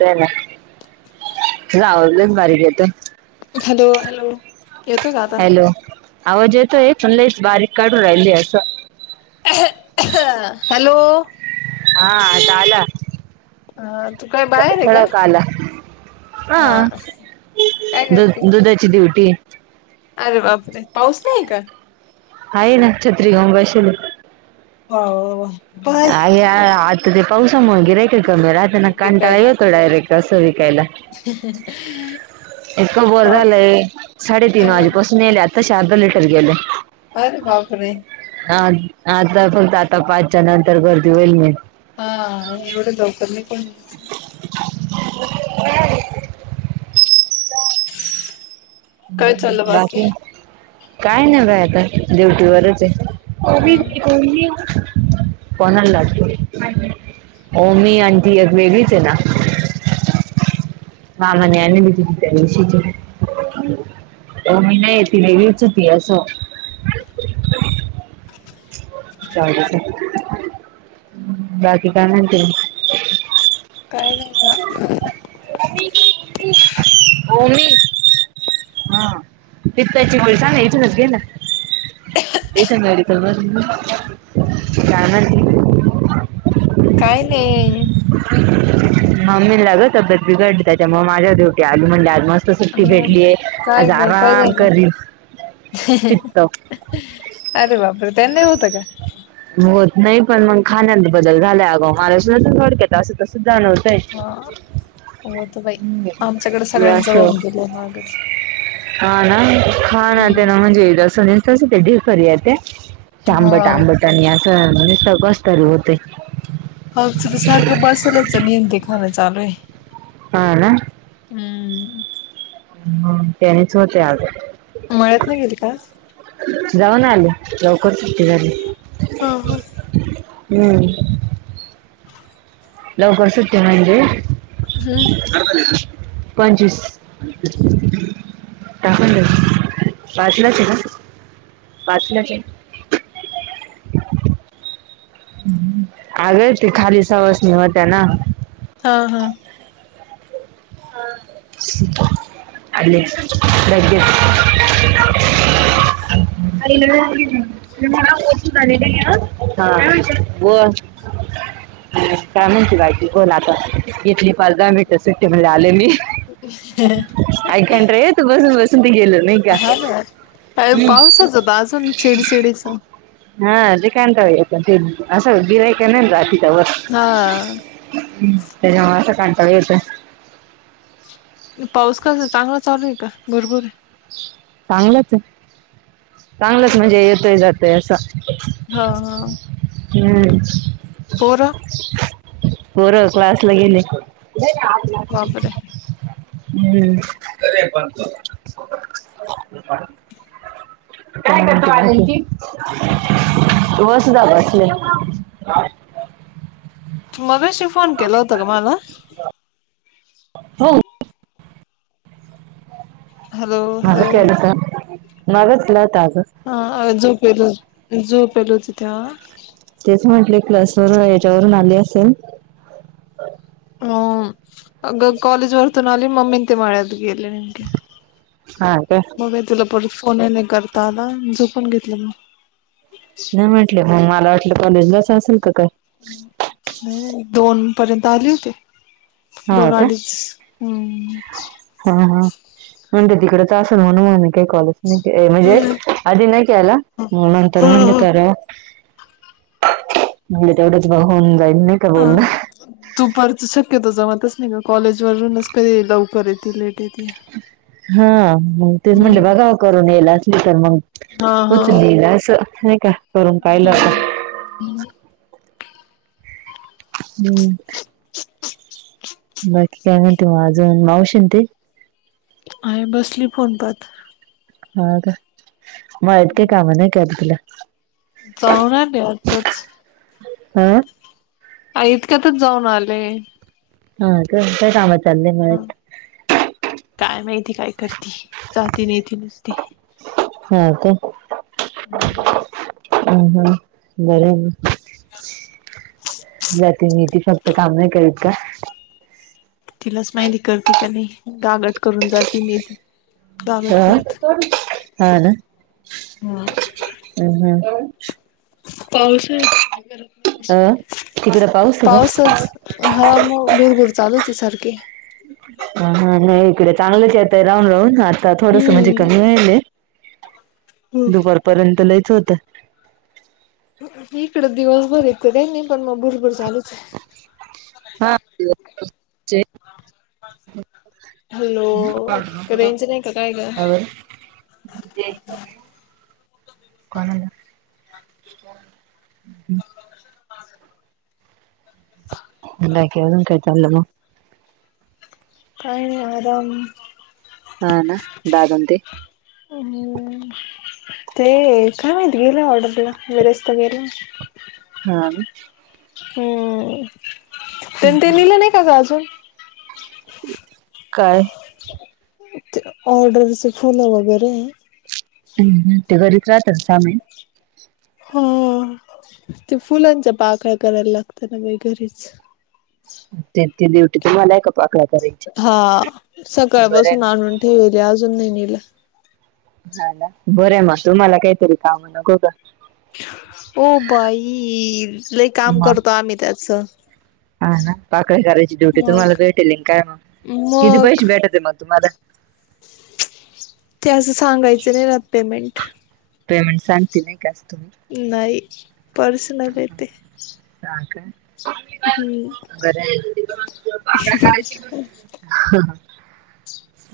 ते ना तुझा आवाज लई च बारीक येतोय. हॅलो हॅलो यतोय का आता. हॅलो आवाज येतो आहे. पण लई च बारीक काढून राहिली असं. हॅलो, हा आता आला. हा तू काय बाहेर आहे. वड का? काल. हा द करते? दुधाची ड्युटी अरे बापरे पाऊस नाही का? आहे ना छत्री घेऊन बसेल ये. हो. अ आता ते पावसामुळे नाही. गिरायक कमी राता ना दूध कंटाला विकायला येतो डायरेक्ट. कसं विकायला. इतक बोर पाऊस झालंय अ साडेतीन वाजेपासून येल्या. आता शी अर्धा लिटर गेले अरे बापरे आ आता फक्त आता पाच त्याच्या नंतर गर्दी होईल मेट हा एवढे लवकर नाही कोण येत. ह. काय चाललं बाकी काय नाही बगा आता ड्युटी वरच आहे. हा कोबी की तोंडली. कोणाला लाटत हो मी अंटी एक वेगळीच आहे ना, मामा नी आणली त्या दिवशी ची तोंडली नाही ती वेगळी च होती अस. काय भी संगती. ह बाकी काय म्हणते मग. काय नाही ग. ह ह [unintelligible] ओमी. हा पित्ता ची गोळी सांगयची ना, घे ना. इत मेडिकल मधून घे. काय म्हणती. काय नाही. मम्मी ला ग तब्येत बिघडली त्याच्यामुळे माझ्या ड्युटी आली म्हणली आज मस्त सुट्टी हा भेटलीय काय आज ग काय आराम झालं? करी अरे बापरे त्यांनी होत का. ग होत नाही पण मग खाण्यात बदल झाला अ गं मला सुद्धा डकेत असं तर सुद्धा नवत हा हो तर बाई आमच्याकडे सगळ्यांच असं होऊन गेलं मागच. हा ना खाणा पिन हम्म. म्हणजे द सुनी कस ते ढेकर येत्या हा आंबट आंबट असं म्ह कस तरी होते. क्चुली सारखं बसलच निेन ते खाणं चालू आहे. हाला हम्म ह तेनी शोते आज मळत नाही गेली का जाऊन आल लवकर सु्टी झाली हा हा हम्म लवकर सुट्टते म्हणजे हम् पंचस तण पाचलाचे ना पाचलाचे आगळ ती खाली सवस होत्या ना हा हा ह अ लगे अ ना [unintelligible] काय म्हणती बाहिज बोल आता घेतली पाच दहा मिनिटं सुट्टी म्हज आले मी [unintelligible] ऐकान रे तू बसून बसून ते गेलं नाही का हा पाऊसच होता अजून चेडीचिडीचा हा काता ते असं गिराक नाही राचार तेव हा असं काांता होेत पाऊस का चांगला चालूय का भरपूर आहे चांगलंच चांगलंच म्हणजे येतोय जातोय असं हा हा ह होर बर क्लासला गेले बापरे हम्म काय करत आी वसधग असले मग्याशी फोन केला होता का मला हो हॅलो हॅलो मगत केलास मगचला तग हा जो पेलो झो पेलो तथ तेच म्हटले क्लसवर याच्यावरून आले असेल ह अग कॉलेेज वरतोन अली मममीिंत म्याद गीयल् निमे हा ते मग बा तुला परत फोन नाही करता आला झोपून घेतलं मग नाही म्हटले मग मला वाटलं कॉलेजलाच असेल तर काय नाही दोन पर्यंत आले होते हो का दोनाडी हम्म हा हा म्हणते तिकडेच असेल म्हण मगी काही कॉलेच नाही म्हणजे अदनकयला म मंतर हो नल का म्हलं तेवढंच ब होन जाईल नाही का बोलणार ह तू परत शक्यतो जवातच नाही का कॉलेजवररूनच कधी लवकर येते लेट येते हा ते म्हटले हम्म बघा करून येईल असली तर मग. हा हा होत नलं असं नाही का करून पाहिलंता. हम्म हम्म बाकी काय म्हणती मग अजून मावशीन ते आहे बसली फोनपत हा का [unintelligible] मत का कामा नाही क तुला जाऊन आले आताच [unintelligible] हम [unintelligible] आ इतक्यातच जाऊन आले. [unintelligible] हा काय काम चाललेय मित. [unintelligible] काय माहिती काय करती. [unintelligible] जात नाहीतील नुसती हा हम्. [unintelligible] अ हा बरं ना. [unintelligible] प्रतिनी फक्त काम नाही करीत का? [unintelligible] तिलाच माहिती करते का नाही गागड करून जाती न ती. [unintelligible] हा हा ना हा हम् हम. [unintelligible] पाऊसच घरात बस अ तिकडे पाऊस आहे पाऊसच. [unintelligible] हा मग गुरघुर चालू होती सारखी. [unintelligible] ह नाही इकडे चांगलंच येतय राहून राहून आता थोडस म्हणजे हम्म कमी वल. [unintelligible] दुपारपर्यंत लईच होतं. [unintelligible] इकडं दिवसभर येत र नाही पण मग भरभर चालूच. [unintelligible] हा. [unintelligible] हॅलो रेंज नाही का काय ग? कावे. [unintelligible] कोणला. [unintelligible] ण. [unintelligible] हम्म. [unintelligible] हा क अनून कायताल ना. [unintelligible] काय आरम. [unintelligible] हा ना बा बतेी. [unintelligible] आणि. [unintelligible] ते काय मात गेलं ऑर्डरला वरस्त गेलं. [unintelligible] हम. [unintelligible] हम्म त्यांनी ते लिहिलं नाही का ग अजून. [unintelligible] काय. [unintelligible] ते ऑर्डरचे फुलं वगैरे. [unintelligible] ह ते घरीच राहतात सामान. [unintelligible] ह ते फुलांचा पाकळ्या करायला लागत ना म घरीच. [unintelligible] ते ते देवटी तुम्हालाय का पाकड कराय. [unintelligible] हा सकाळ बसून आणून ठेवेल अजून नाही नलं [unintelligible] ह बरे म तुम्हाला काहीतरी काम न ग [unintelligible] हो बाई लई काम मग करतो आम्ही त्याच [unintelligible] हा ना पाकळी करायची ड्युटी तुम्हाला मग भेटेल काय मग किती मग पैसे भेटते मग तुम्हाला [unintelligible] ते असं सांगायचं नाही रात पेमेंट [unintelligible] ते म्हण सांगतील नाही कास तुम्ही. [unintelligible] नाही पर्सनल येते. [unintelligible] आणक. [unintelligible] हम्म कड करायची. [unintelligible]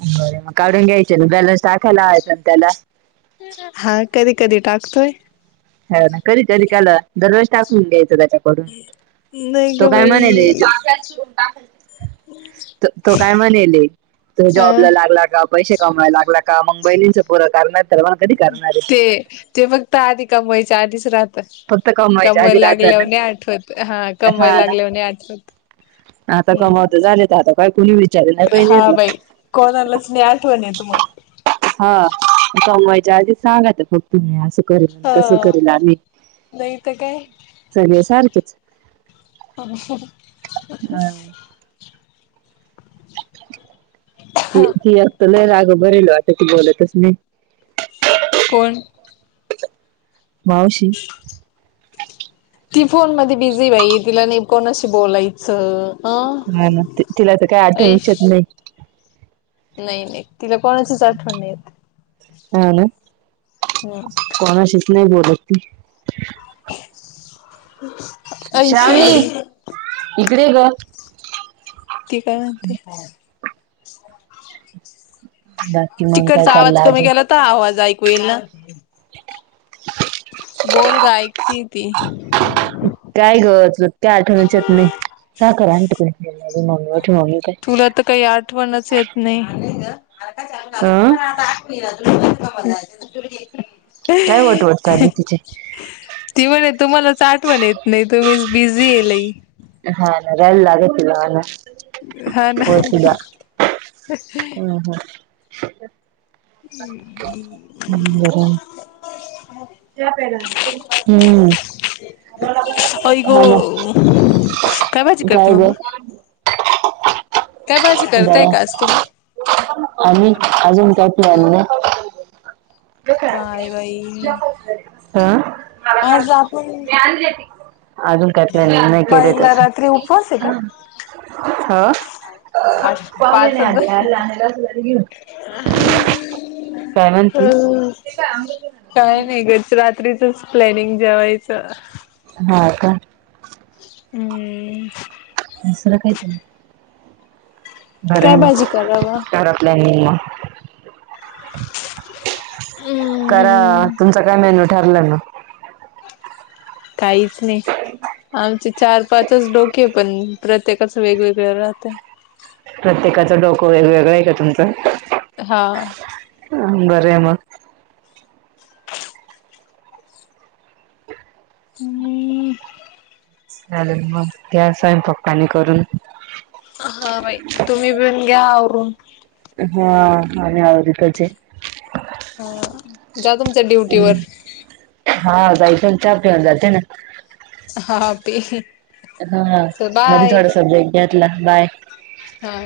बर मग कावडून घ्यायचे ना बॅलन्स टाकायला ह त्याला. [unintelligible] हा कधी कधी टाकतोय. [unintelligible] ह ना करी तरी कालं दररोज टाकून घ्यायचं त्याच्या नाही [unintelligible] तो ग काय म्हणेल [unintelligible] बाई. तो काय म्हणेल तो हा जॉबला लागला का [unintelligible] पैसे कमावायला लागला का मग बैलींच पुर कर. [unintelligible] ते ते मगत आधी कमवायचे आधीच राह. फक्त [unintelligible] कमवायच्या कमवय आधी राहता लागल्यावरणे ना आठवत हा कमय हा ना लागल्यावरने आठवत. आता कमावत हम्म झाले. आता काही कुणी विचारना बाई हा यातलं. कोणालाच नाही आठवण येत मग. हा, कमवायच्या आधी सांग फक्त असं कर तस हा करेल आम्ही नाही तर काय सगळे सारखेच अं, [unintelligible] ती एक तर लई राग भरिलो आता ती बोलतच नाही. कोण? मावशी. ती फोन मधी बिझी बाई तिला नाही कोणाशी बोलायचं. अ हा ना तिला तर काय आठवणच ऐश येत नाही. नाही नाही तिला कोणाचीच आठवण नाही येत. ह ना. हम. कोणाशीच नाही बोलत ती. [unintelligible] श्रावणी शेगडी इकडे ये ग. ती काय म्हणते? जा. तिकडचा आवाज कमी केला. तर आवाज ऐकू येईना. [unintelligible] बोल ग ऐकती ती. काय ग तुला काही आठवणच येत नाही. तुला तर काही आठवणच येत नाही. [unintelligible] अं? काय वटवट चालली तिचे ती म्हणे तुम्हालाच आठवण येत नाही. तुम्हीच बिझी आहे लय. हा ना राहील लागल तिला हा ना. हा ना पोहला हम् हम. हम्म बरं [unintelligible] हम्म. आई ग हा ना भाजी करते काय ग? मम्मा काय भाजी करताय बरा. का आज तुम्ही आम्ही, अजून काही प्लान ह मगं? काय बाई [unintelligible] हा. आज आपण अजून काही प्लॅनिंग नाही केलं बाईला तसं. रात्री उपवास आहे का पाहुण्यांनी पाचच जण आणेल. आणलं असेल तर ये घेऊन. काय म्हणती? अ फ्रीचच प्लानिंग जेवायचे. हा का. हम्. ह. दुसरं काही नाही. बरं आहे. काय भाजी करावा मग घरातले निम्मा. करा. हम्म तुमच काय मेन्यू ठरला मग? काहीच नाही. आमचे चार-पाच च डोके पण, प्रत्येकाच वेगवेगळ राहते. प्रत्येकाचं डोकं वेगळं वेगळं आहे का तुमचं. हा. हम्म, बरं आहे मग. [unintelligible] [unintelligible] चालेल मग घ्या. स्वयंपाक पाणी करून. हा बाई तुम्ही पण घ्या आवरून. हा आम्ही आवरतोच आहे. हा जा तुमच्या ड्युटीवर हा जाईन चहा पिऊन जाते ना. हा पे. हा चल मध्ये बाय थोडासा ब्रेक घेतला बाय. हा.